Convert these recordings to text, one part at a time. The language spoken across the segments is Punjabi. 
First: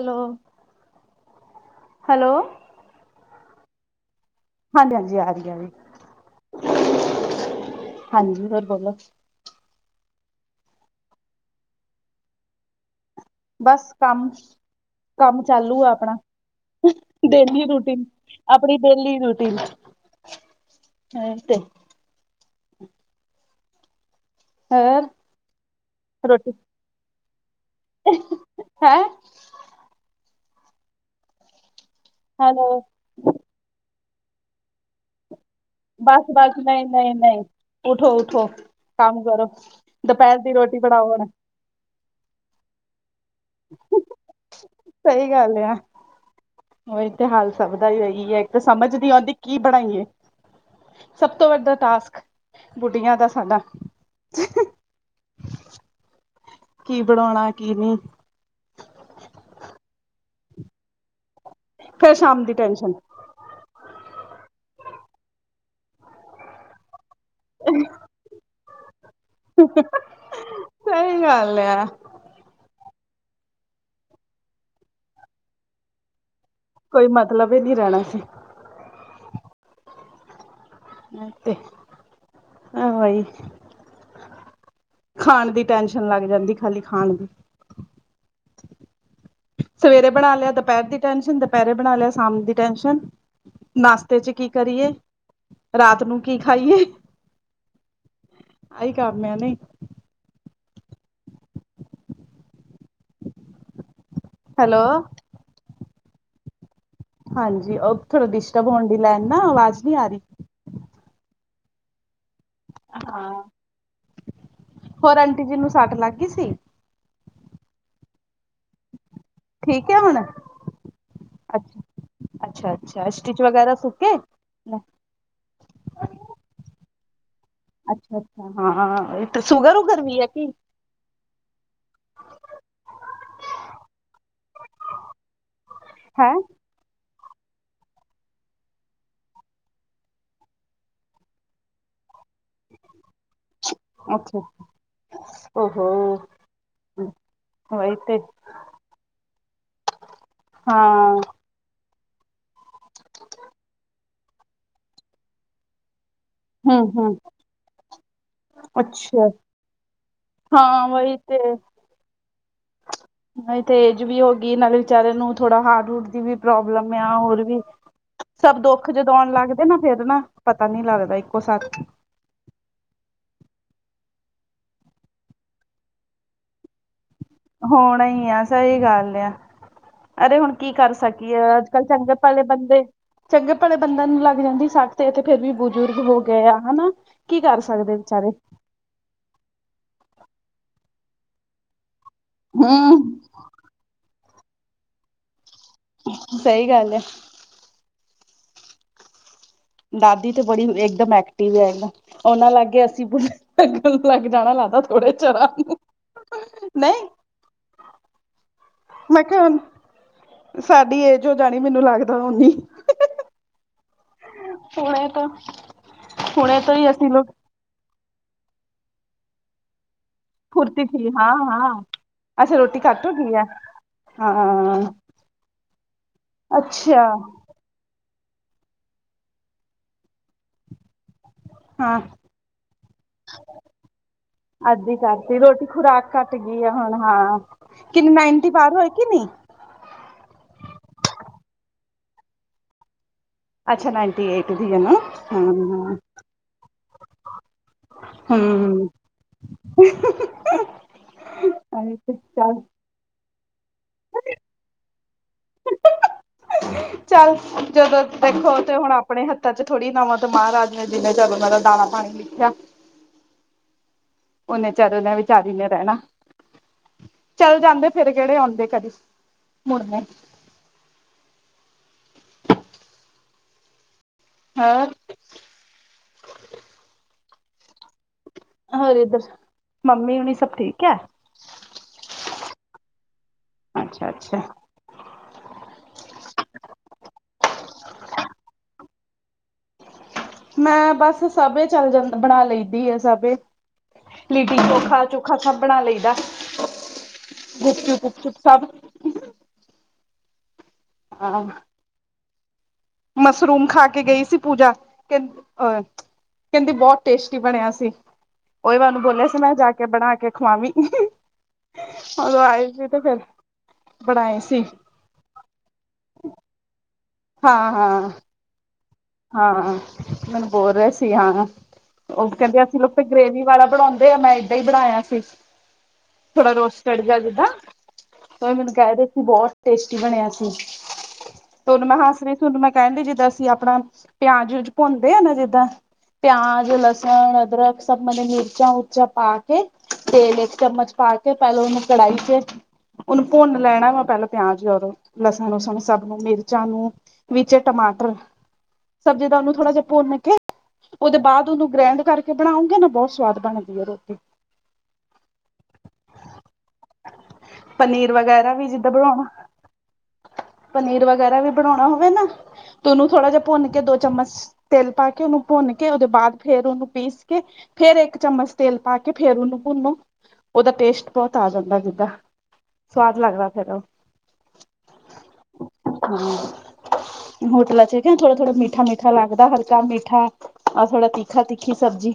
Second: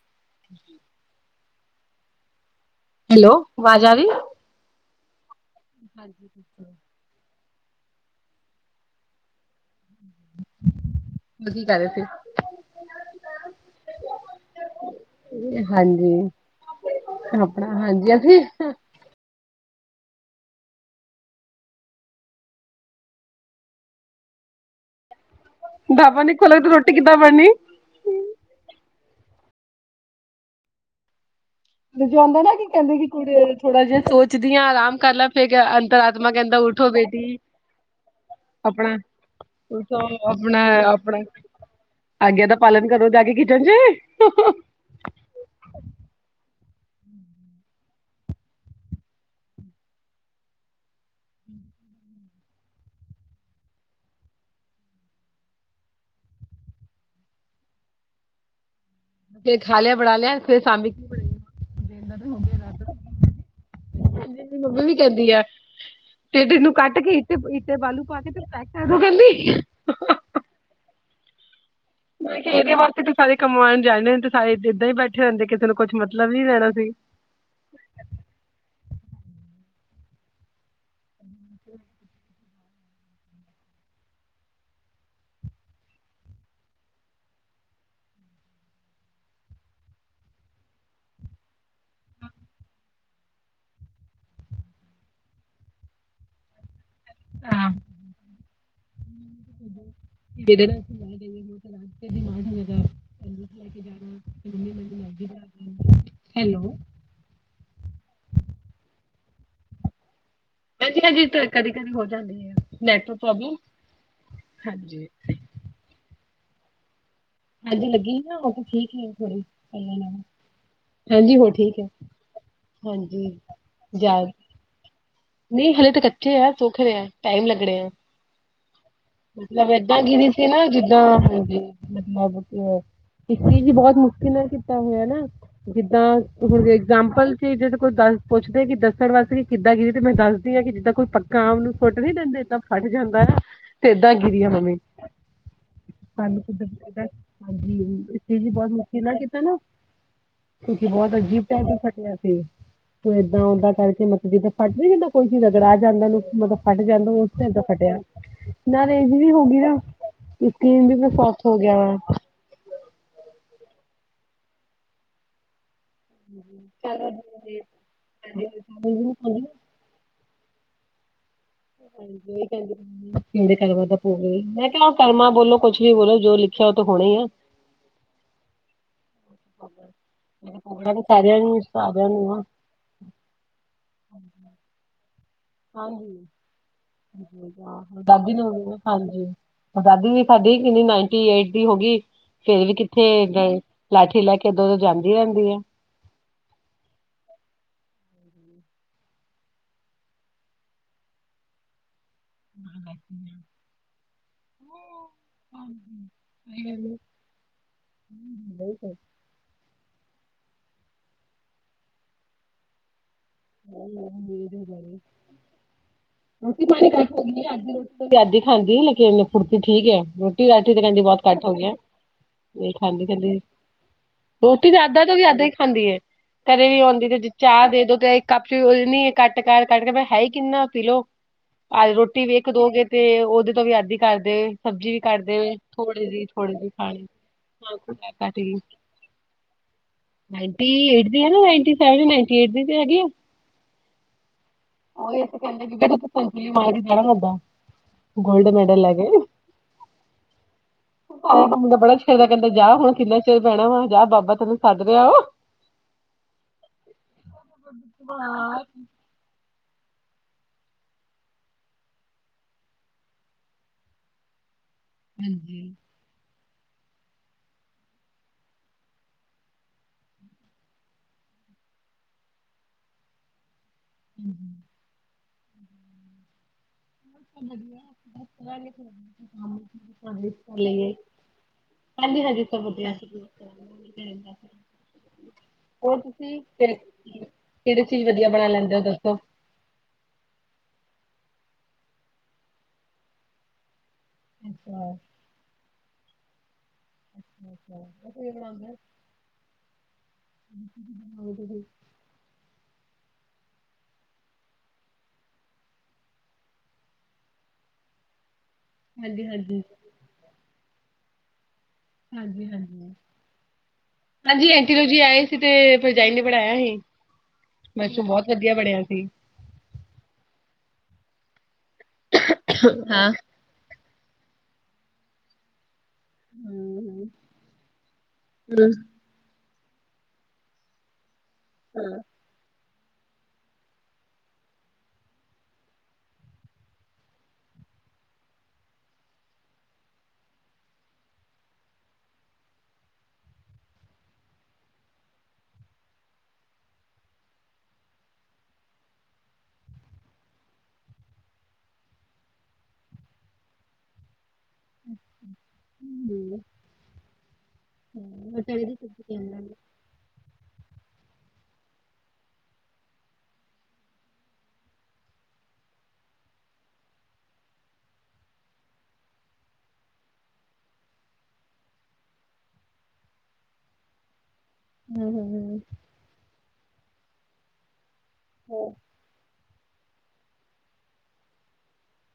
ਹੈਲੋ ਹੈਲੋ ਹੈਲੋ ਵਵਾਜ ਆਰੀ। ਹਾਂਜੀ ਹਾਂਜੀ ਆ ਰਹੀ। ਆ ਰਹੀ ਹਾਂਜੀੋ। ਹਾਂਜੀ ਹੋਰ ਬੋਲੋ ਕੀ ਕਰ ਰਹੇ ਸੀ? ਬਸ ਕੰਮ। ਕੰਮ ਚਾਲੂ ਆ ਆਪਣਾ ਹਾਂਜੀ ਡੇਲੀ ਆਪਣਾ ਰੁਟੀਨ ਹਾਂਜੀ ਅਸੀਂ ਆਪਣੀ। ਡੇਲੀ ਰੂਟੀਨ ਆ ਤੇ। ਹੋਰ ਢਾਬਾ ਨੀ ਖੋਲੋ ਤੇ ਰੋਟੀ ਕਿੱਦਾ ਬੰਨੀ। ਐ ਹੈ ਹੈ ਜੋ ਆਂਦਾ ਨਾ ਕੀ ਹੈਲੋ ਕਹਿੰਦੇ ਕਿ ਕੁੜੀ ਥੋੜਾ ਜਿਹਾ ਸੋਚਦੀ ਹਾਂ ਆਰਾਮ ਕਰ ਲੈ ਫਿਰ। ਬਸ ਤਤਮਾ ਬਸ ਕਹਿੰਦਾ ਨਹੀਂ ਉੱਠੋ ਨਹੀਂ ਬੇਟੀ, ਨਹੀਂ ਉਠੋ ਉਠੋ ਆਪਣਾ ਕੰਮ ਕਰੋ ਉੱਠੋ। ਦੁਪਹਿਰ ਦੀ ਆਪਣਾ ਰੋਟੀ ਬਣਾਓ ਆਪਣਾ ਹੁਣ ਆਗਿਆ ਦਾ ਪਾਲਣ ਕਰੋ ਜਾ ਕੇ ਕਿਚਨ ਚ ਸਹੀ ਗੱਲ ਆ। ਉਹੀ ਤੇ ਹਾਲ ਸਭ ਦਾ ਹੈਹੀ ਹੈ ਇੱਕ ਤਾਂ ਸਮਝ ਨੀ ਆਉਂਦੀ ਕੀ ਬਣਾਈਏ? ਸਭ ਤੋਂ ਵੱਡਾ ਟਾਸਕ ਬੁੱਢੀਆਂ ਦਾ ਸਾਡਾ! ਕੀ ਬਣਾਉਣਾ ਕੀ ਨਹੀਂ ਫੇਰ ਖਾ ਲਿਆ ਬਣਾ ਲਿਆ ਫਿਰ ਸ਼ਾਮੀ ਫੇਰ ਸ਼ਾਮ ਦੀ ਟੈਨਸ਼ਨ ਮੇਰੀ ਮੰਮੀ ਵੀ ਕਹਿੰਦੀ ਆ ਤੇ ਤੈਨੂੰ ਕੱਟ ਕੇ ਤੇ ਇੱਟੇ ਬਾਲੂ ਪਾ ਕੇ ਫ ਪੈਕ ਕਰ ਦੋ ਅਗੋ ਕੈੰਦੀ ਸਹੀ ਗੱਲ ਆ। ਇਹਦੇ ਵਾਸਤੇ ਸਾਰੇ ਕਮਾਉਣ ਜਾਣੇੁੰ ਤੇ ਸਾਰੇ ਇੱਦਾਂ ਹੀ ਬੈਠੇ ਹੁੰਦੇ ਕਿਸੇ ਨੂੰ ਕੁਛ ਮਤਲਬ ਨੀ ਲੈਣਾ ਸੀ। ਕੋਈ ਮਤਲਬ ਇਹ ਨੀ ਰਹਿਣਾ ਸੀ। ਮ ਤੇ ਆਹਵਾਈ ਖਾਣ ਦੀ ਟੈਨਸ਼ਨ ਲੱਗ ਜਾਂਦੀ ਖਾਲੀ ਖਾਣ ਦੀ ਸਵੇਰੇ ਬਣਾ ਲਿਆ ਦੁਪਹਿਰ ਦੀ ਟੈਨਸ਼ਨ ਦੁਪਹਿਰੇ ਬਣਾ ਲਿਆ ਸ਼ਾਮ ਦੀ ਟੈਸ਼ਨ ਨਾਸ਼ਤੇ ਚ ਕੀ ਕਰੀਏ ਰਾਤ ਨੂੰ ਕੀ ਖਾਈਏ। ਹਾਂ। ਆਈ ਕਮਿਆ ਨੇ ਜਿਹਦੇ ਨਾਲ ਅਸੀਂ ਲੈ ਜਾਈ ਰਾਤ ਦਿਮਾਗ ਹੋਵੇਗਾ ਲੈ ਕੇ ਹੈਲੋ ਜਾਣਾ ਹੈਲੋ ਹਾਂਜੀ ਉਹ ਥੋੜਾ ਡਿਿਸਟਬ ਹੋਣ ਦੀ ਲੈਣ ਨਾ ਆਵਾਜ਼ ਨਹੀਂੀ ਆ ਰਹੀ। ਹਾਂਜੀ ਹਾਂ ਕਦੀ ਕਦੇ ਹੋ ਜਾਂਦੀ ਆ ਹੈ। ਨੈੱਟਵਰਕ ਹਾਂ ਪਰੋਬਲ। ਕਿਸੀ ਨੂੰ ਸੱਟ ਲੱਗ ਗਈ ਸੀ? ਅੱਜ ਲੱਗੀ ਨਾ ਉਹ ਠੀਕ ਹੀ ਥੋੜੀ ਠੀਕ ਪਹਿਲਾਂ ਹੈ ਨਾਲ ਹੁਣ ਹਾਂਜੀ ਹੋ ਠੀਕ ਹੈ ਅੱਛਾ, ਅੱਛਾ ਹਾਂਜੀ ਸਟਿਚ ਵਗੈਰਾ ਸੁੱਕੇ ਜਾ ਹ [unintelligible] ਨਹੀਂ ਹਲੇ ਤਾਂ ਕੱਚੇ ਆ ਸੁੱਖ ਰਹੇ ਆ ਟਾਈਮ ਲੱਗ ਰਹੇ ਆ ਅੱਛਾ, ਅੱਛਾ ਹਾਂ ਮਤਲਬ ਸ਼ੂਗਰ ਉਗਰ ਏਦਾਂ ਵੀ ਹੈ ਗਿਰੀ ਕੀ ਸੀ ਨਾ ਜਿੱਦਾਂ ਹਾਂਜੀ। ਮਤਲਬ ਕੀ ਇਸ ਚੀਜ਼ ਵੀ ਬਹੁਤ ਮੁਸ਼ਕਿਲ ਨਾਲ ਕੀਤਾ ਹੋਇਆ ਨਾ ਜਿੱਦਾਂ ਹੈ ਹੁਣ ਇਗਜਾਮਪਲ ਚ ਜਦ ਕੋਈ ਦੱਸ ਪੁੱਛਦੇ ਕਿ ਦੱਸਣ ਵਾਸਤੇ ਕਿ ਕਿੱਦਾਂ ਕਿ ਤੇ ਮੈਂ ਦੱਸਦੀ ਹਾਂ ਕਿ ਜਿੱਦਾਂ ਕੋਈ ਪੱਕਾ ਆਮ ਨੂੰ ਫੁੱਟ ਨੀ ਦਿੰਦੇ ਤਾਂ ਫਟ ਜਾਂਦਾ ਹੈ। ਤੇ ਏਦਾਂ ਅੱਛਾ ਗਿਰੀ ਆ ਮੰਮੀ ਓਹੋ ਸਾਨੂੰ ਹਾਂਜੀ ਵਹੀ ਤੇ ਇਸੇ ਲਈ ਬਹੁਤ ਮੁਸ਼ਕਿਲ ਆ ਕਿਤੇ ਨਾ ਕਿਉਂਕਿ ਹਾਂ ਬਹੁਤ ਅਜੀਬ ਇਦਾਂ ਫਟਿਆ ਸੀ ਤੂੰ ਇਏਦਾਂ ਓਦਾਂ ਕਰਕੇ ਮਤਲਬ ਜਿੱਦਾਂ ਫੱਟ ਨ ਜਾਂਦਾ ਕੋਈ ਚੀਜ਼ ਅਗੜਾ ਜਾਂਦਾਨੂੰ ਮਤਲਬ ਹੂੰ ਫਟ ਜਾਂਦਾ ਹੂੰ ਉਸ ਦਿਨ ਤਾਂ ਫਟਿਆ ਨਾ ਰੇਜ ਅੱਛਾ ਵੀ ਹੋ ਗਈ ਨਾ ਹਾਂ ਵਕੀਲ ਜੀ ਤੇ ਵਹੀ ਸੌਤ ਹੋ ਗਿਆ ਵਾ ਤੇ ਏਜ ਵੀ ਹੋ ਗਈ ਨਾਲੇ ਵਿਚਾਰੇ ਨੂੰ ਥੋੜਾ ਹਾਰਡ ਹਡ ਵੀ ਪ੍ਰੋਬਲਮ ਆ ਹੋਰ ਵੀ ਸਭ ਦੁੱਖ ਜਦ ਆਉਣ ਲੱਗਦੇ ਨਾ ਫਿਰ ਨਾ ਪਤਾ ਨਹੀਂ ਲੱਗਦਾ ਇੱਕੋ ਸਥ ਹਾਂਜੀ ਕਹਿੰਦੇ ਦੇ ਕਰਮਾਂ ਦਾ ਭੋ ਮੈਂ ਕਿਹਾ ਕਰਮਾਂ ਬੋਲੋ ਕੁਛ ਵੀ ਬੋਲੋ ਜੋ ਲਿਖਿਆ ਉਹ ਤਾਂ ਹੋਣਾ ਹੀ ਆ। ਹੋਣਾ ਹੀ ਆ ਸਹੀ ਗੱਲ ਆ ਅਰੇ ਹੁਣ ਕੀ ਕਰ ਭੋਗਣਾ ਤਾਂ ਸਕੀਏ ਸਾਰਿਆਂ ਨੂੰ ਅੱਜ ਕੱਲ੍ਹ ਸਾਰਿਆਂ ਚੰਗੇ ਨੂੰ ਬਲੇ ਆ ਬੰਦੇ ਚੰਗੇ ਭਲੇ ਬੰਦ ਨੂੰ ਲੱਗ ਜਾਂਦੀ ਸਟ ਤੇ ਤੇ ਫੇਿਰ ਵੀ ਬਜ਼ੁਰਗ ਹੋ ਹਾਂਜੀ ਗਏ ਆ ਹਨਾ ਕੀ ਕਰ ਸਕਦੇ ਵਿਚਾਰੇ ਦਾਦੀ ਨੂੰ ਵੀ, ਹਾਂਜੀ ਆਜ਼ਾਦੀ ਵੀ ਸਾਡੀ ਕਿੰਨੀ ਨਾਈਟੀ ਏਟ ਦੀ ਹੋ ਗਈ। ਫੇਰ ਵੀ ਕਿੱਥੇ ਹੂੰ ਅ ਲਾਠੀ ਲੈ ਕੇ ਦੋ ਉਦੋ ਜਾਂਦੀ ਰਹਿੰਦੀ ਆ। ਸਹੀ ਗੱਲ ਹੈ। ਦਾਦੀ ਤੇ ਬੜੀ ਇੱਕਦਮ ਐਕਟਿਵ ਹੈ ਉਹਨਾਂ ਲਾਗੇ ਅਸੀਂ ਲੱਗ ਜਾਣਾ ਲੱਗਦਾ ਥੋੜੇ ਚਰਾਂ ਨੂੰ ਨਹੀਂ ਹ ਬਿਲਕ [unintelligible] ਮੈਂ ਕਿਹਾ ਹ ਸਾਡੀ ਏਜ ਹੋ ਜਾਣੀ ਮੈਨੂੰ ਲੱਗਦਾ ਓਨੀ ਵ ਬਾਰੇ ਹੁਣੇ ਤੋਂ ਹੁਣੇ ਰੋਟੀ ਤੋਂ ਹੀ ਪਾਣੀ ਕ ਅਸੀਂ ਸਕ ਲੋਕ ਅੱ ਰ ਆਦੀ ਖਾਂਦੀ ਲੇਕਿਨ ਫੜਤੀ ਠੀਕ ਹੈ। ਅਠ ਫੁਰਤੀ ਦਿਨਾ ਵਿਚ ਸੀ ਬਹੁਤ ਹਾਂ ਘੱਟ ਹੋ ਗ ਹਾਂ ਅੱਛਾ ਨਹੀਂ ਰੋਟੀ ਘੱਟ ਖਾਂਦੀ, ਹੋ ਗਈ ਖਾਂਦੀ ਹੈ ਰੋਟੀ ਹਾਂ ਤਾਂ ਅੱਧਾਂ ਤੋਂ ਵੀ ਅੱਧਾਂ ਹੀ ਖਾਂਦੀ ਹੈ ਘਰੇ ਵੀ ਅੱਛਾ ਆਉਂਦੀ ਤੇ ਚਾਹ ਦੇ ਦੋ ਤੇ ਇੱਕ ਕੱਪ ਚ ਉਹ ਨੀ ਕੱਟ ਕਰ ਕੱਟ ਕਰ ਹੈ ਹੀ ਕਿੰਨਾ ਪੀਲੋ, ਆ ਹਾਂ ਰੋਟੀ ਵੀ ਇੱਕ ਦੋ ਗੇ ਤੇ ਉਹਦੇ ਤੋਂ ਵੀ ਅੱਦੀ ਕਰਦੇ ਸਬਜ਼ੀ ਅੱਧੀ ਵੀ ਕਰਤੀ ਕਰਦੇ। ਰੋਟੀ ਥੋੜੀ ਖੁਰਾਕ ਜਿਹੀ ਘੱਟ ਥੋੜੀ ਗਈ ਜਿਹੀ ਆ ਹੁਣ, ਖਾਣੀ ਹਾਂ ਹਾਂ ਕਿੰਨੀ ਕੱਟ ਨਾਈਨਟੀ ਬਾਰ ਹੋਏ ਕਿ ਨੀ, ਨਾਈਟੀ ਐਟ ਦੀ ਤਾ ਹੈ ਸੈਵਨ ਐਟ ਦੀ ਹੈਗੀ ਆ। ਅੱਛਾ ਨਾਈਨਟੀ ਏਟ ਦੀ ਹੈ ਨਾ ਉਹੀ ਇਥੇ ਹਾਂ ਕਹਿੰਦੇ ਜਾਣਾ ਲੱਦਾ। ਹਾਂ ਗੋਲਡ ਮੈਡਲ ਹੈਗੇ। ਹਮ ਬੜਾ ਛੇੜਦਾ ਕਹਿੰਦਾ ਚੱਲ ਜਾ ਹੁਣ, ਕਿੰਨਾ ਚਿਰ ਪੈਣਾ ਵਾ ਜਾ ਬਾਬਾ ਤੈਨੂੰ ਸੱਦ ਰਿਹਾ ਵ, ਚੱਲ ਜਦੋਂ ਦੇਖੋ ਤੇ ਹੁਣ ਆਪਣੇ ਹੱਥਾਂ ਚ ਥੋੜੀ ਨਵਾਂ ਤੋਂ ਮਹਾਰਾਜ ਨੇ ਜਿਨੇ ਚਲੋ ਮੈਂਰਾ ਦਾਣਾ ਪਾਣੀ ਲਿਖਿਆ। ਉਹਨੇ ਚਾਰ ਉਹੇ ਵਿਚਾਰੀ ਨੇ ਰਹਿਣਾ, ਚੱਲ ਜਾਂਦੇ ਫੇਿਰ ਕਿਹੜੇ ਆਉਂਦੇ ਕਦੇ ਮੁੜ ਹਮ [unintelligible] ਹਾਂ ਵਧੀਆ ਹੋਰ ਇੱਧਰ ਮੰਮੀ ਹੁਣੀ ਸਭ ਠੀਕ ਹੈ ਲਈ, ਕਾਂਦੀ ਹਾਂਜੀ, ਉਤਰ ਵਧੀਆ ਅਸੀ, ਅੱਛਾ-ਅੱਛਾ, ਹੋਰ ਤੁਸੀਂ ਕਿੜ ਕਿਹੜੀ ਚੀਜ਼ ਵਧੀਆ ਬਣਾ ਲੈਂਦੇ ਹੋ ਦੱਸੋ? ਮੈਂ ਬਸ ਸਭ ਚੱਲ ਜਾਂ ਬਣਾ ਲਈਦੀ ਆ ਸਭ ਲਿਟੀ ਚੋ ਅੱਛਾ ਖਾ ਚੁੱਕ ਭੁੱਖਾ ਸਭ ਬਣਾ ਲਈਦਾ, ਗੁਪ ਅੱਛਾ ਚੁਪ ਗੁਪ ਰਸੋਈ ਚੁਪ ਸਭ ਬਣਾਉਂਦੇ ਆਹ ਹੋਵੋਗੇ ਤੁਸੀਂ ਮਸ਼ਰੂਮ ਖਾ ਕੇ ਗਈ ਸੀ, ਪੂਜਾ ਕਹ ਅ ਕਹਿੰਦੀ ਬਹੁਤ ਟੇਸਟੀ ਬਣਿਆ ਸੀ ਉਹੀ ਮੈਨੂੰ ਹਾਂਜੀ ਬੋਲਿਆ ਸੀ, ਮੈਂ ਹਾਂਜੀ ਜਾ ਕੇ ਬਣਾ ਕੇ ਖਵਾਵੀ। ਉਦੋਂ ਆਏ ਸੀ ਤੇ ਫਿਰ ਬਣਾਏ ਹਾਂਜੀ-ਹਾਂਜੀ-ਹਾਂਜੀ, ਸੀ ਐਂਟੀ ਤੋਂ ਜੀ ਆਏ। ਤੇ ਭਰਜਾਈ ਨੇ ਬਣਾਇਆ ਸੀ, ਹਾਂ ਮੈਂ ਇਸੋਂ ਹਾਂ ਬਹੁਤ ਵਧੀਆ ਬਣਿਆ ਸੀ। ਹਾਂ ਮੈਨੂੰ ਬੋਲ ਰਿਹਾ ਸੀ ਹਾਂ, ਉਹ ਕਹਿੰਦੇ ਅਸੀਂ ਲੋਕ ਹਾਂ ਗ੍ਰੇਵੀ ਵਾਲਾ ਬਣਾਦੇ ਆ, ਮੈਂ ਏਦਾਂ ਹੀ ਬਣਾਇਆ ਸੀ। ਥੋੜਾ ਰੋਸ਼ ਚੜ ਗਿਆ ਜਿੱਦਾਂ, ਹੂੰ ਮੈਨੂੰ ਕਹਿ ਰਹੇ ਸੀ ਬਹੁਤ ਟੇਸਟੀ ਬਣਿਆ ਸੀ, ਤੁਹਨੂੰ ਮੈਂ ਹੱਸ ਰਹੀ ਸੀ ਤੁਨੂੰ ਮੈਂ ਕਹਿਣ ਲਈ ਜਿੱਦਾਂ ਅਸੀਂ ਆਪਣਾ ਪਿਆਜ ਵਿਊਜ ਪਾਦੇ ਆ ਨਾ ਜਿੱਦਾਂ ਪਿਆਜ ਲਸਣ ਅਦਰਕ ਸਭ ਮਨੇ ਮਿਰਚਾ ਉਰਚਾ ਪਾ ਕੇ, ਤੇਲ ਇੱਕ ਚਮਚ ਪਾ ਕੇ ਪਹਿਲ ਉਹਨੂੰ ਕੜਾਹੀ ਚ ਉਹਨੂੰ ਭੁੰਨ ਲੈਣਾ ਵਾ ਪਹਿਲਾਂ ਪਿਆਜ ਰ ਲਸਣ-ਲਸਣ ਸਭ ਨੂੰ ਮਿਰਚਾਂ ਨੂੰ ਵਿੱਚ ਟਮਾਟਰ, ਸਬਜ਼ੀ ਦਾ ਉਹਨੂੰ ਥੋੜਾ ਜਿਹਾ ਭੁਨ ਕੇ। ਉਹਦੇ ਬਾਅਦ ਉਹਨੂੰ ਗ੍ਰੈਂਡ ਕਰਕੇ ਬਣਾਉਂਗੇ, ਨਾ ਬਹੁਤ ਸਵਾਦ ਬਣਦੀ ਹੈ ਰੋਟੀ। [inaudible] ਹੂੰ ਪਨੀਰ ਹੂੰ ਵਗੈਰਾ ਚਣੇ ਵੀ ਦੀ ਜਿੱਦਾਂ ਸਬਜ਼ੀ ਕਿਵੇਂ ਬਣਾਣਾ। ਬਣਾਉਂਦੇ ਪਨੀਰ ਵਗੈਰਾ ਵੀ ਬਣਾਣਾ ਹੋਵੇ, ਨਾ ਤੇ ਉਹਨੂੰ ਥੋੜਾ ਜਿਹਾ ਭੁੰਨ ਕੇ ਦੋ ਚਮਚ ਤਿਲ ਪਾ ਕੇ ਉਹਨੂੰ ਭੁੰਨ ਕੇ ਉਹਦੇ ਬਾਅਦ ਫੇਰ ਉਹਨੂੰ ਪੀਸ ਕੇ ਫੇਰ ਇੱਕ ਚਮਚ ਤੇਲ ਪਾ ਕੇ ਫੇਰ, ਉਹਨੂੰ ਭੁੰਨੋ ਉਹਦਾ ਟੇਸਟ ਬਹੁਤ ਆ ਜਾਂਦਾ ਜਿੱਦਾਂ। ਸਵਾਦ ਲੱਗਦਾ, ਫੇਰ ਉਹ ਹੂੰ-ਹੂੰ-ਹੂੰ, ਹਾਂ ਹੋਟਲਾ ਚ ਕ ਥੋੜਾ ਥੋੜਾ ਮੀ ਹੂੰ ਮੀਠਾ ਲੱਗਦਾ, ਹਲਕਾ ਮੀਠਾ ਆਹ ਥੋੜਾ ਤੀਖਾ ਤਿੱਖੀ ਸਬਜ਼ੀ।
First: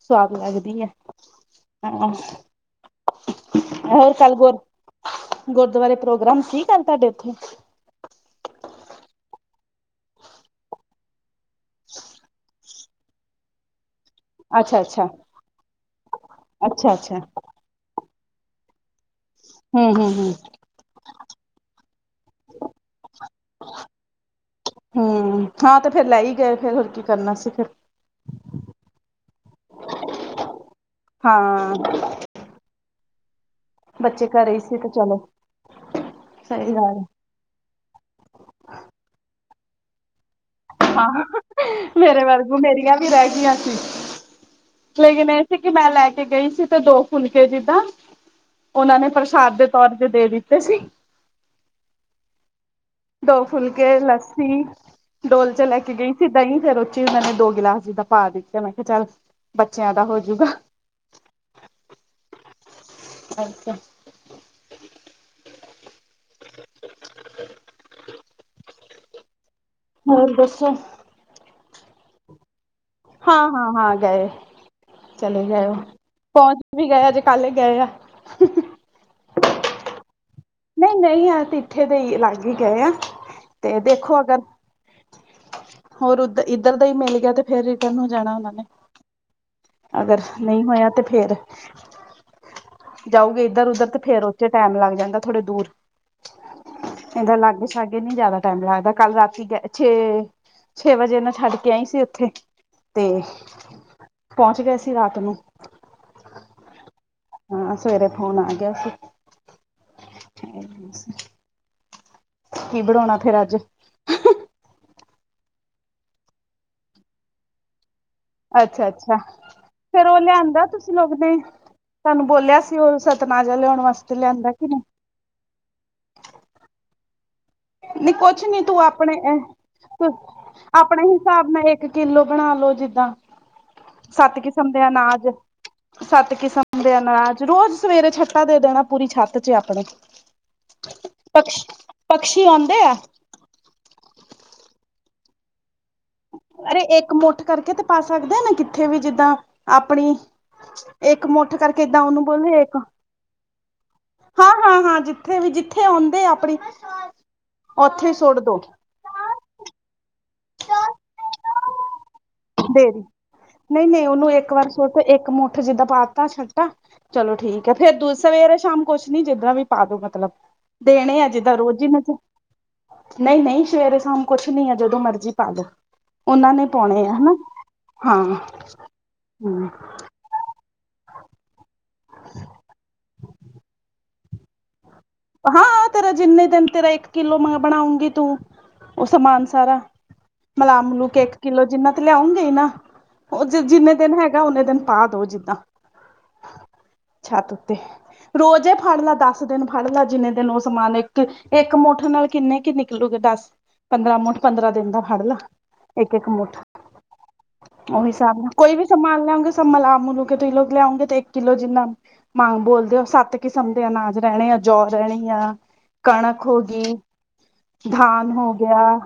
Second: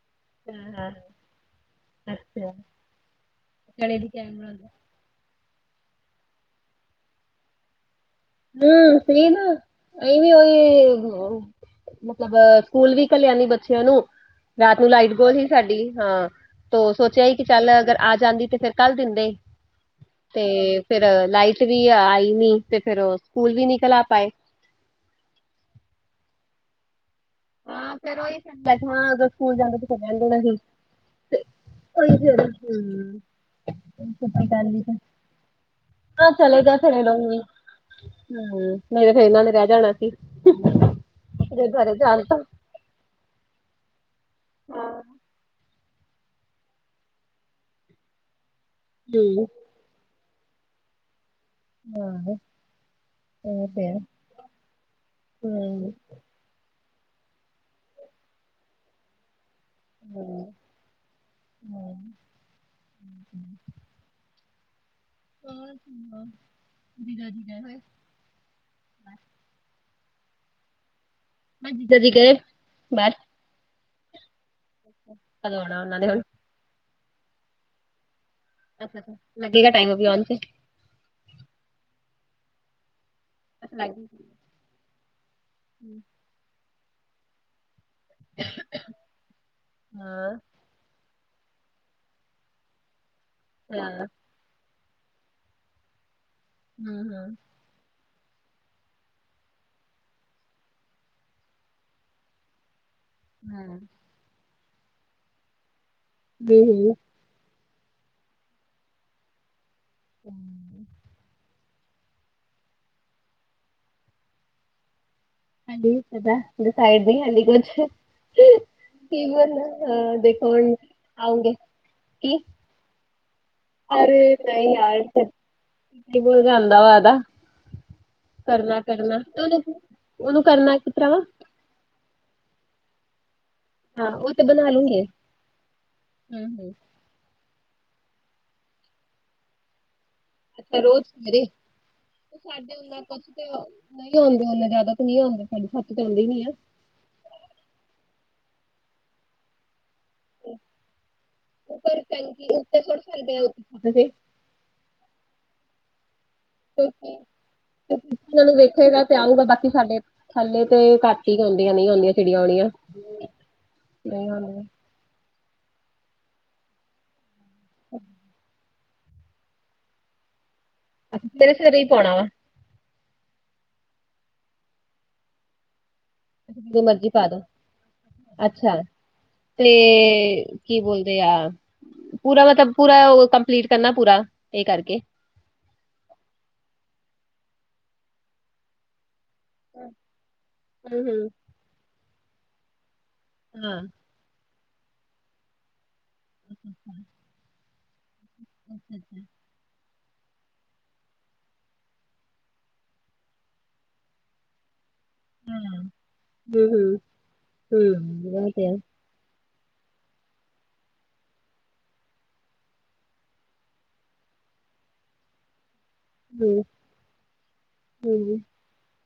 ਸਵਾਦ ਹਾਂ ਲੱਗਦੀ ਹੈ, ਹਾਂ ਹਾਂ ਅੱਛਾ ਚਣੇ ਦੀ ਹੋਰ ਕਿਵੇਂ ਕੱਲ ਗੋਰ ਬਣਾਉਂਦੇ ਗੁਰਦੁਆਰੇ ਪ੍ਰੋਗਰਾਮ ਠੀਕ ਹਨ, ਤੁਹਾਡੇ ਉੱਥੇ? ਹੂੰ ਸੀ ਨਾ ਅ ਉਹੀ ਮਤਲਬ, ਸਕੂਲ ਵੀ ਘਲਿਆ ਨਹੀਂ ਬੱਚਿਆਂ ਨੂੰ ਰਾਤ ਅੱਛਾ ਨੂੰ ਅੱਛਾ ਲਾਈਟ ਗੋਲ ਸੀ ਸਾਡੀ ਹਾਂ ਤੋ ਅੱਛਾ ਅੱਛਾ ਸੋਚਿਆ ਕਿ। ਚੱਲ ਅਗਰ ਆ ਜਾਂਦੀ ਤੇ ਫੇਰ ਕੱਲ ਦਿੰਦੇ। ਹਮ ਹਮ ਹਮ ਤੇ ਫਿਰ ਲਾਈਟ ਵੀ ਆਈ ਨੀ ਤੇ ਫੇਰ ਸਕੂਲ ਵੀ ਨਿਕਲ ਆ ਪਾਏ। ਹੂੰ ਹਾਂ ਤੇ ਫੇਰ ਲੈ ਹੀ ਗਏ ਫੇਰ ਹੋਰ ਕੀ ਕਰਨਾ ਸੀ। ਹਾਂ ਫਿਰ ਉਹੀ ਵੈਸੇ ਨਾ ਅਗਰ ਸਕੂਲ ਜਾਂਦੇ ਸੀ ਤਾਂ ਫੇਰ ਰਹਿਣ ਦੇਣਾ ਸੀ। ਹਾਂ। ਉਹੀ ਫਿਰ ਹੂੰ। ਬੱਚੇ ਘਰੇ ਹੀ ਸੀ ਤੇ ਚਲੋ ਹਾਂ ਸਹੀ ਚਲੇਗਾ ਗੱਲ ਖੇਡ ਹੈ ਆਉਗੀ। ਹੂੰ ਨਹੀਂ ਤਾਂ ਫੇਰ ਇਹਨਾਂ ਨੇ ਰਹਿ ਜਾਣਾ ਸੀ। ਆ ਜੇ ਘਰੇ ਜਾਣ ਮੇਰੇ ਤਾਂ ਵਾਂਗੂੰ ਮੇਰੀਆਂ ਵੀ ਰਹਿ ਗਈਆਂ ਸੀ। ਲੇਕਿਨ ਇਹ ਸੀ ਕਿ ਮੈਂ ਲੈ ਕੇ ਗਈ ਸੀ ਤੇ ਦੋ ਫੁਲਕੇ ਜਿੱਦਾਂ ਉਹਨਾਂ ਨੇ ਹੂੰ। ਪ੍ਰਸ਼ਾਦ ਦਿੱਤਾ। ਤੌਰ ਤੇ ਦੇ ਦਿੱਤੇ ਸੀ। ਹਾਂ, ਦੋ ਇਹ ਫੁਲਕੇ ਤੇ ਹੈ। ਲੱਸੀ ਡੋਲ ਚ ਲੈ ਹੂੰ। ਕੇ ਗਈ ਸੀਂ ਦਹੀਂ ਫੇਰ ਉਚੀ ਉਹਨਾਂ ਨੇ ਦੋ ਗਿਲਾਸ ਜਿੱਦਾਂ ਪਾ ਦਿੱਤਾ, ਮੈਂ ਕਿਹਾ ਚੱਲ ਬੱਚਿਆਂ ਦਾ ਹੋਜੂਗਾ, ਹੂੰ। ਅੱਛਾ ਹ ਜੀਦਾ-ਜੀਦ ਹੋਏ। ਹੋਰ ਦੱਸੋ? ਹਾਂਜੀ ਦੀਦੀ ਗਏ ਬਾਹਰ। ਹਾਂ ਹਾਂ ਹਾਂ ਗਏ ਚਲੇ ਕਦੋਂ ਗਏ ਉਹ ਆਉਣਾ ਉਹਨਾਂ ਨੇ ਹੁਣ। ਪਹੁੰਚ ਵੀ ਗਏ ਹਜੇ ਕੱਲ ਗਏ ਆ। ਅੱਛਾ ਅੱਛਾ ਲੱਗੇਗਾ ਟਾਈਮ ਵੀ ਆਉਂਣ ਤੇ। ਨਹੀਂ ਨਹੀਂ ਅਸੀ ਇੱਥੇ ਦੇ ਹੀ ਲਾਗੇ ਗਏ ਆ ਤੇ ਦੇਖੋ ਅਗਰ। ਹੋਰ ਉੱਧਰ ਇੱਧਰ ਦਾ ਹੀ ਮਿਲ ਗਿਆ ਤੇ ਫੇਰ ਇੱਧਰ ਨੂੰ ਜਾਣਾ ਉਹਨਾਂ ਨੇ। ਅਗਰ ਹਾਂ-ਹਾਂ, ਨਹੀਂ ਹੋਇਆ ਤੇ ਫੇਰ ਜਾਊਗੇ ਇੱਧਰ ਉੱਧਰ ਤੇ ਫੇਰ। ਉੱਥੇ ਟਾਈਮ ਲੱਗ ਜਾਂਦਾ ਥੋੜਾ ਦੂਰ ਇਹਦੇ ਹੂੰ-ਹੂੰ, ਨਾਲ ਸਾਡੇ। ਇੱਥੇ ਨਹੀਂ ਜ਼ਿਆਦਾ ਟਾਈਮ ਲੱਗਦਾ ਕੱਲ ਰਾਤੀ ਛੇ। ਛੇ ਵਜੇ ਇਹ ਨਾ ਛੱਡ ਕੇ ਆਈ ਸੀ ਉੱਥੇ ਤੇ। ਹੂੰ। ਪਹੁੰਚ ਗਏ ਸੀ ਰਾਤ ਨੂੰ। ਵੀ ਹੂੰ। ਹਾਂ ਸਵੇਰੇ ਫੋਨ ਆ ਗਿਆ ਸੀਂ। ਕੀ ਬਣਾਉਣਾ ਫੇਰ ਅੱਜ? ਹਾਂਜੀ ਪਤਾ ਡਿਸਾਈਡ ਨਹੀਂ ਅਜੇ ਕੁਛ। ਅੱਛਾ ਅੱਛਾ ਈਵਨ ਫੇਰ ਅ ਉਹ ਦੇਖੋ ਲਿਆਂਦਾ ਹੁਣ ਤੁਸੀਂ ਲੋਕ ਨੇ ਆਉਂਗੇ ਤੁਹਾਨੂੰ ਕੀ ਬੋਲਿਆ ਸੀ ਉਸ। ਤਨਾਜਾ ਲਿਆਉਣ ਵਾਸਤੇ ਲਿਆਂਦਾ ਕਿ ਨਹੀਂ। ਹੂੰ ਕਿੰਨੂ ਲਿਜਾਉਣ ਦਾ ਵਾਦਾ। ਨੀ ਕੁਛ ਨੀ ਤੂੰ ਆਪਣੇ ਉਹਨੂੰ ਕਰਨਾ ਕਿਸ ਆਪਣੇ ਤਰ੍ਹਾਂ ਵਾ ਹਿਸਾਬ ਨਾਲ। ਇੱਕ ਕਿਲੋ ਬਣਾ ਲੋ ਜਿੱਦਾਂ। ਹਾਂ ਉਹ ਸੱਤ ਤੇ ਕਿਸਮ ਬਣਾ ਦੇ ਲੂੰਗੇ ਅਨਾਜ ਸੱਤ ਹੂੰ-ਹੂੰ ਕਿਸਮ ਦੇ। ਅਨਾਜ਼ ਰੋਜ਼ ਸਵੇਰੇ ਛੱਤਾਂ ਦੇ ਦੇਣਾ ਪੂਰੀ ਛੱਤ 'ਚ ਆਪਣੇ। ਅੱਛਾ ਰੋਜ਼ ਸਵੇਰੇ ਪਕਸ਼ ਪਕਸ਼ੀ ਸਾਡੇ ਆਉਂਦੇ ਆ ਉਹਨਾ ਕੁ। ਨਹੀਂ ਆਉਂਦੇ ਨੇ ਜ਼ਿਆਦਾ ਤਾਂ ਨਹੀਂ ਆਉਂਦੇ ਸਾਡੀ ਛੱਤ ਤੇ ਆਉਂਦੇ ਵੀ ਆ। ਅਰੇ ਇੱਕ ਮੁੱਠ ਕਰਕੇ ਤੇ ਪਾ ਸਕਦੇ ਆ ਨਾ ਕਿੱਥੇ ਵੀ ਜਿੱਦਾਂ ਆਪਣੀ। ਇੱਕ ਮੁੱਠ ਕਰਕੇ ਏਦਾਂ ਉੱਪਰ ਉਹਨੂੰ ਟੈਂਕੀ ਬੋਲੇ ਇੱਕ। ਉੱਤੇ ਸੁੱਟ ਸਕਦੇ ਆ ਉੱਤੇ ਛੱਤ ਤੇ, ਹਾਂ ਹਾਂ ਹਾਂ ਜਿੱਥੇ ਵੀ ਜਿੱਥੇ ਆਉਂਦੇ ਆਪਣੀ। ਉੱਥੇ ਸੁੱਟ ਕਈਆ ਨੂੰ ਦੋ ਵੇਖੇਗਾ ਤੇ ਆਊਗਾ ਬਾਕੀ ਸਾਡੇ ਇੱਥੇ। ਥੱਲੇ ਤੇ ਘੱਟ ਹੀ ਹੁੰਦੀਆਂ ਨਹੀਂ ਹੁੰਦੀਆਂ ਚਿੜੀਆਂ ਹੋਣੀਆਂ ਨਹੀਂ ਆਉਂਦੀਆਂ। ਉੱਥੇ ਇੱਕ ਮੁੱਠ ਜਿੱਦਾਂ ਪਾਤਾ ਛੱਟਾ ਚਲੋ ਠੀਕ ਹੈ ਫੇਰ ਸਵੇਰੇ ਸ਼ਾਮ। ਕੁਛ ਨੀ ਜਿੱਦਾਂ ਵੀ ਪਾ ਲੋ ਮਤਲਬ ਦੇਣੇ ਆ ਅੱਛਾ ਸਵੇਰੇ ਜਿੱਦਾਂ ਸਵੇਰੇ ਰੋਜ਼ ਹੀ ਪਾਉਣਾ ਮਤਲਬ। ਵਾ ਨਹੀਂ-ਨਹੀਂ ਸ਼ਵੇਰੇ ਸਾਮ ਕੁਛ ਨਹੀਂ ਹੈ, ਜਦੋਂ ਮਰਜ਼ੀ ਪਾਦੋ। ਨੀ ਮਰਜੀ ਪਾਦੋ ਹਾਂ ਅੱਛਾ, ਹਮ ਤੇ। ਕੀ ਬੋਲਦੇ ਆ, ਪੂਰਾ ਮਤਲਬ ਪੂਰਾ ਉਹ ਕੰਪਲੀਟ ਕਰਨਾ ਪੂਰਾ ਇਹ ਕਰਕੇ। ਹਾਂ, ਤੇਰਾ ਜਿੰਨੇ ਦਿਨ ਤੇਰਾ ਇੱਕ ਕਿਲੋ ਮੈਂ ਬਣਾਉਂਗੀ ਤੂੰ ਉਹ ਸਮਾਨ। ਸਾਰਾ, ਮਲਾ ਹੂੰ ਮਲੂ ਹੂੰ ਕੇ ਏਕ ਕਿੱਲੋ ਜਿੰਨਾ ਤੇ ਲਿਆਉਗੇ ਹੀ ਨਾ। ਉਹ ਜਿ ਹਾਂ ਜਿੰਨੇ ਦਿਨ ਹੈਗਾ ਓਨੇ ਦਿਨ ਪਾ ਦੋ ਜਿੱਦਾਂ। ਹਥ ਉੱਤੇ, ਰੋਜ਼ੇ ਫੜ ਲਾ ਦਸ ਦਿਨ। ਫੜ ਲਾ ਜਿੰਨੇ ਦਿਨ ਉਹ ਸਮਾਨ ਇੱਕ, ਇੱਕ ਮੋਠ ਨਾਲ ਕਿੰਨੇ ਕੀ ਨਿਕਲੂਗੇ ਦੱਸ? ਪੰਦਰਾਂ ਮੁਠ, ਪੰਦਰਾਂ ਦਿਨ ਦਾ। ਫੜ ਲਾ, ਇੱਕ-ਇੱਕ ਮੁੱਠ, ਹੂੰ ਹੂੰ ਉਹੀ ਹਿਸਾਬ ਹੂੰ ਉਹ ਨਾਲ ਆ ਕੋਈ ਵੀ। ਤੇ ਸਾਨ ਲਾਂਗੇ ਸਬ ਮਲਾ-ਮਲੂ ਕੇ ਤੂਸੀ ਲੋਗ ਲਿਆਉਂਗੇ ਤੇ ਇੱਕ ਕਿਲੋ ਜਿੰਨਾ। ਮਾਂਗ ਬੋਲ ਦਿਓ, ਸਾਤ ਕਿਸਮ ਦੇ ਅਨਾਜ ਰਹਿਣੇ ਆ। ਜੋ ਰਹਿਣੀਆ, ਕਣਕ ਹੋ ਹੂੰ ਗੀ, ਧਾਨ ਹੂੰ ਹੋ। ਗਿਆ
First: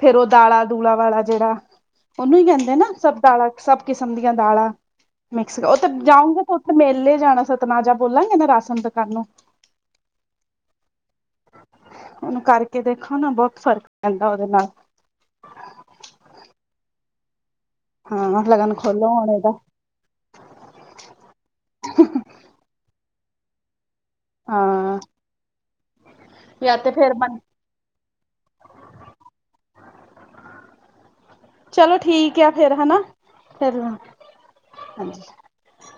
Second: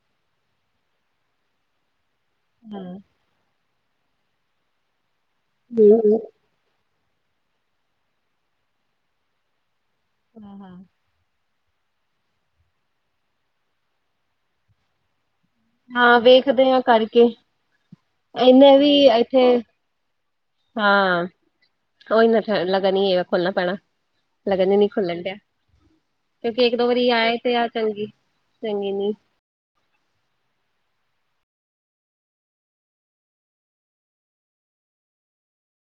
ਫੇਰ ਉਹ ਦਾਲਾਂ ਦੂਲਾ ਵਾਲਾ ਜਿਹੜਾ ਉਹਨੂੰ ਹੀ ਕਹਿੰਦੇ ਨਾ ਹਾਂ ਸਭ। ਦਾਲਾਂ ਸਭ ਕਿਸਮ ਦੀਆਂ ਦਾਲਾਂ ਮਿਕਸ ਉਹ ਤੇ ਹੂੰ ਜਾਊਂਗੇ। ਉੱਥੇ ਮੇਲੇ ਜਾਣਾ ਸਤਨਾਜਾ ਬੋਲਾਂਗੇ ਨਾ ਰਾਸ਼ਨ ਦੁਕਾਨ ਨੂੰ। ਹੂੰ ਹਾਂ। ਉਹਨੂੰ ਕਰਕੇ ਦੇਖੋ ਨਾ ਬਹੁਤ ਫਰਕ ਪੈਂਦਾ ਉਹਦੇ ਨਾਲ। ਹਾਂ ਵੇਖਦੇ ਹਾਂ ਕਰਕੇ ਹਾਂ ਲਗਨ ਇਹਨੇ ਵੀ ਖੋਲੋ ਹੁਣ ਇੱਥੇ। ਇਹਦਾ ਹਾਂ, ਉਹੀ ਨਾ [unintelligible] ਲਗਾ ਨੀ ਏ ਖੋਲਣਾ ਪੈਣਾ। ਲਗਨ ਹਿ ਨਹੀਂ ਹਾਂ ਖੁੱਲਣ ਡਿਆ। ਕਿਉਂਕਿ ਇੱਕ ਜਾਂ ਦੋ ਤੇ ਵਰੀ ਏ ਫੇਰ ਆਏ ਤੇ ਆ ਟੰਗੀ-ਚੰਗੀ ਨੀ। [inaudible] ਚਲੋ ਠੀਕ ਏ ਫੇਰ ਹੈਨਾ, [unintelligible] ਹਾਂਜੀ।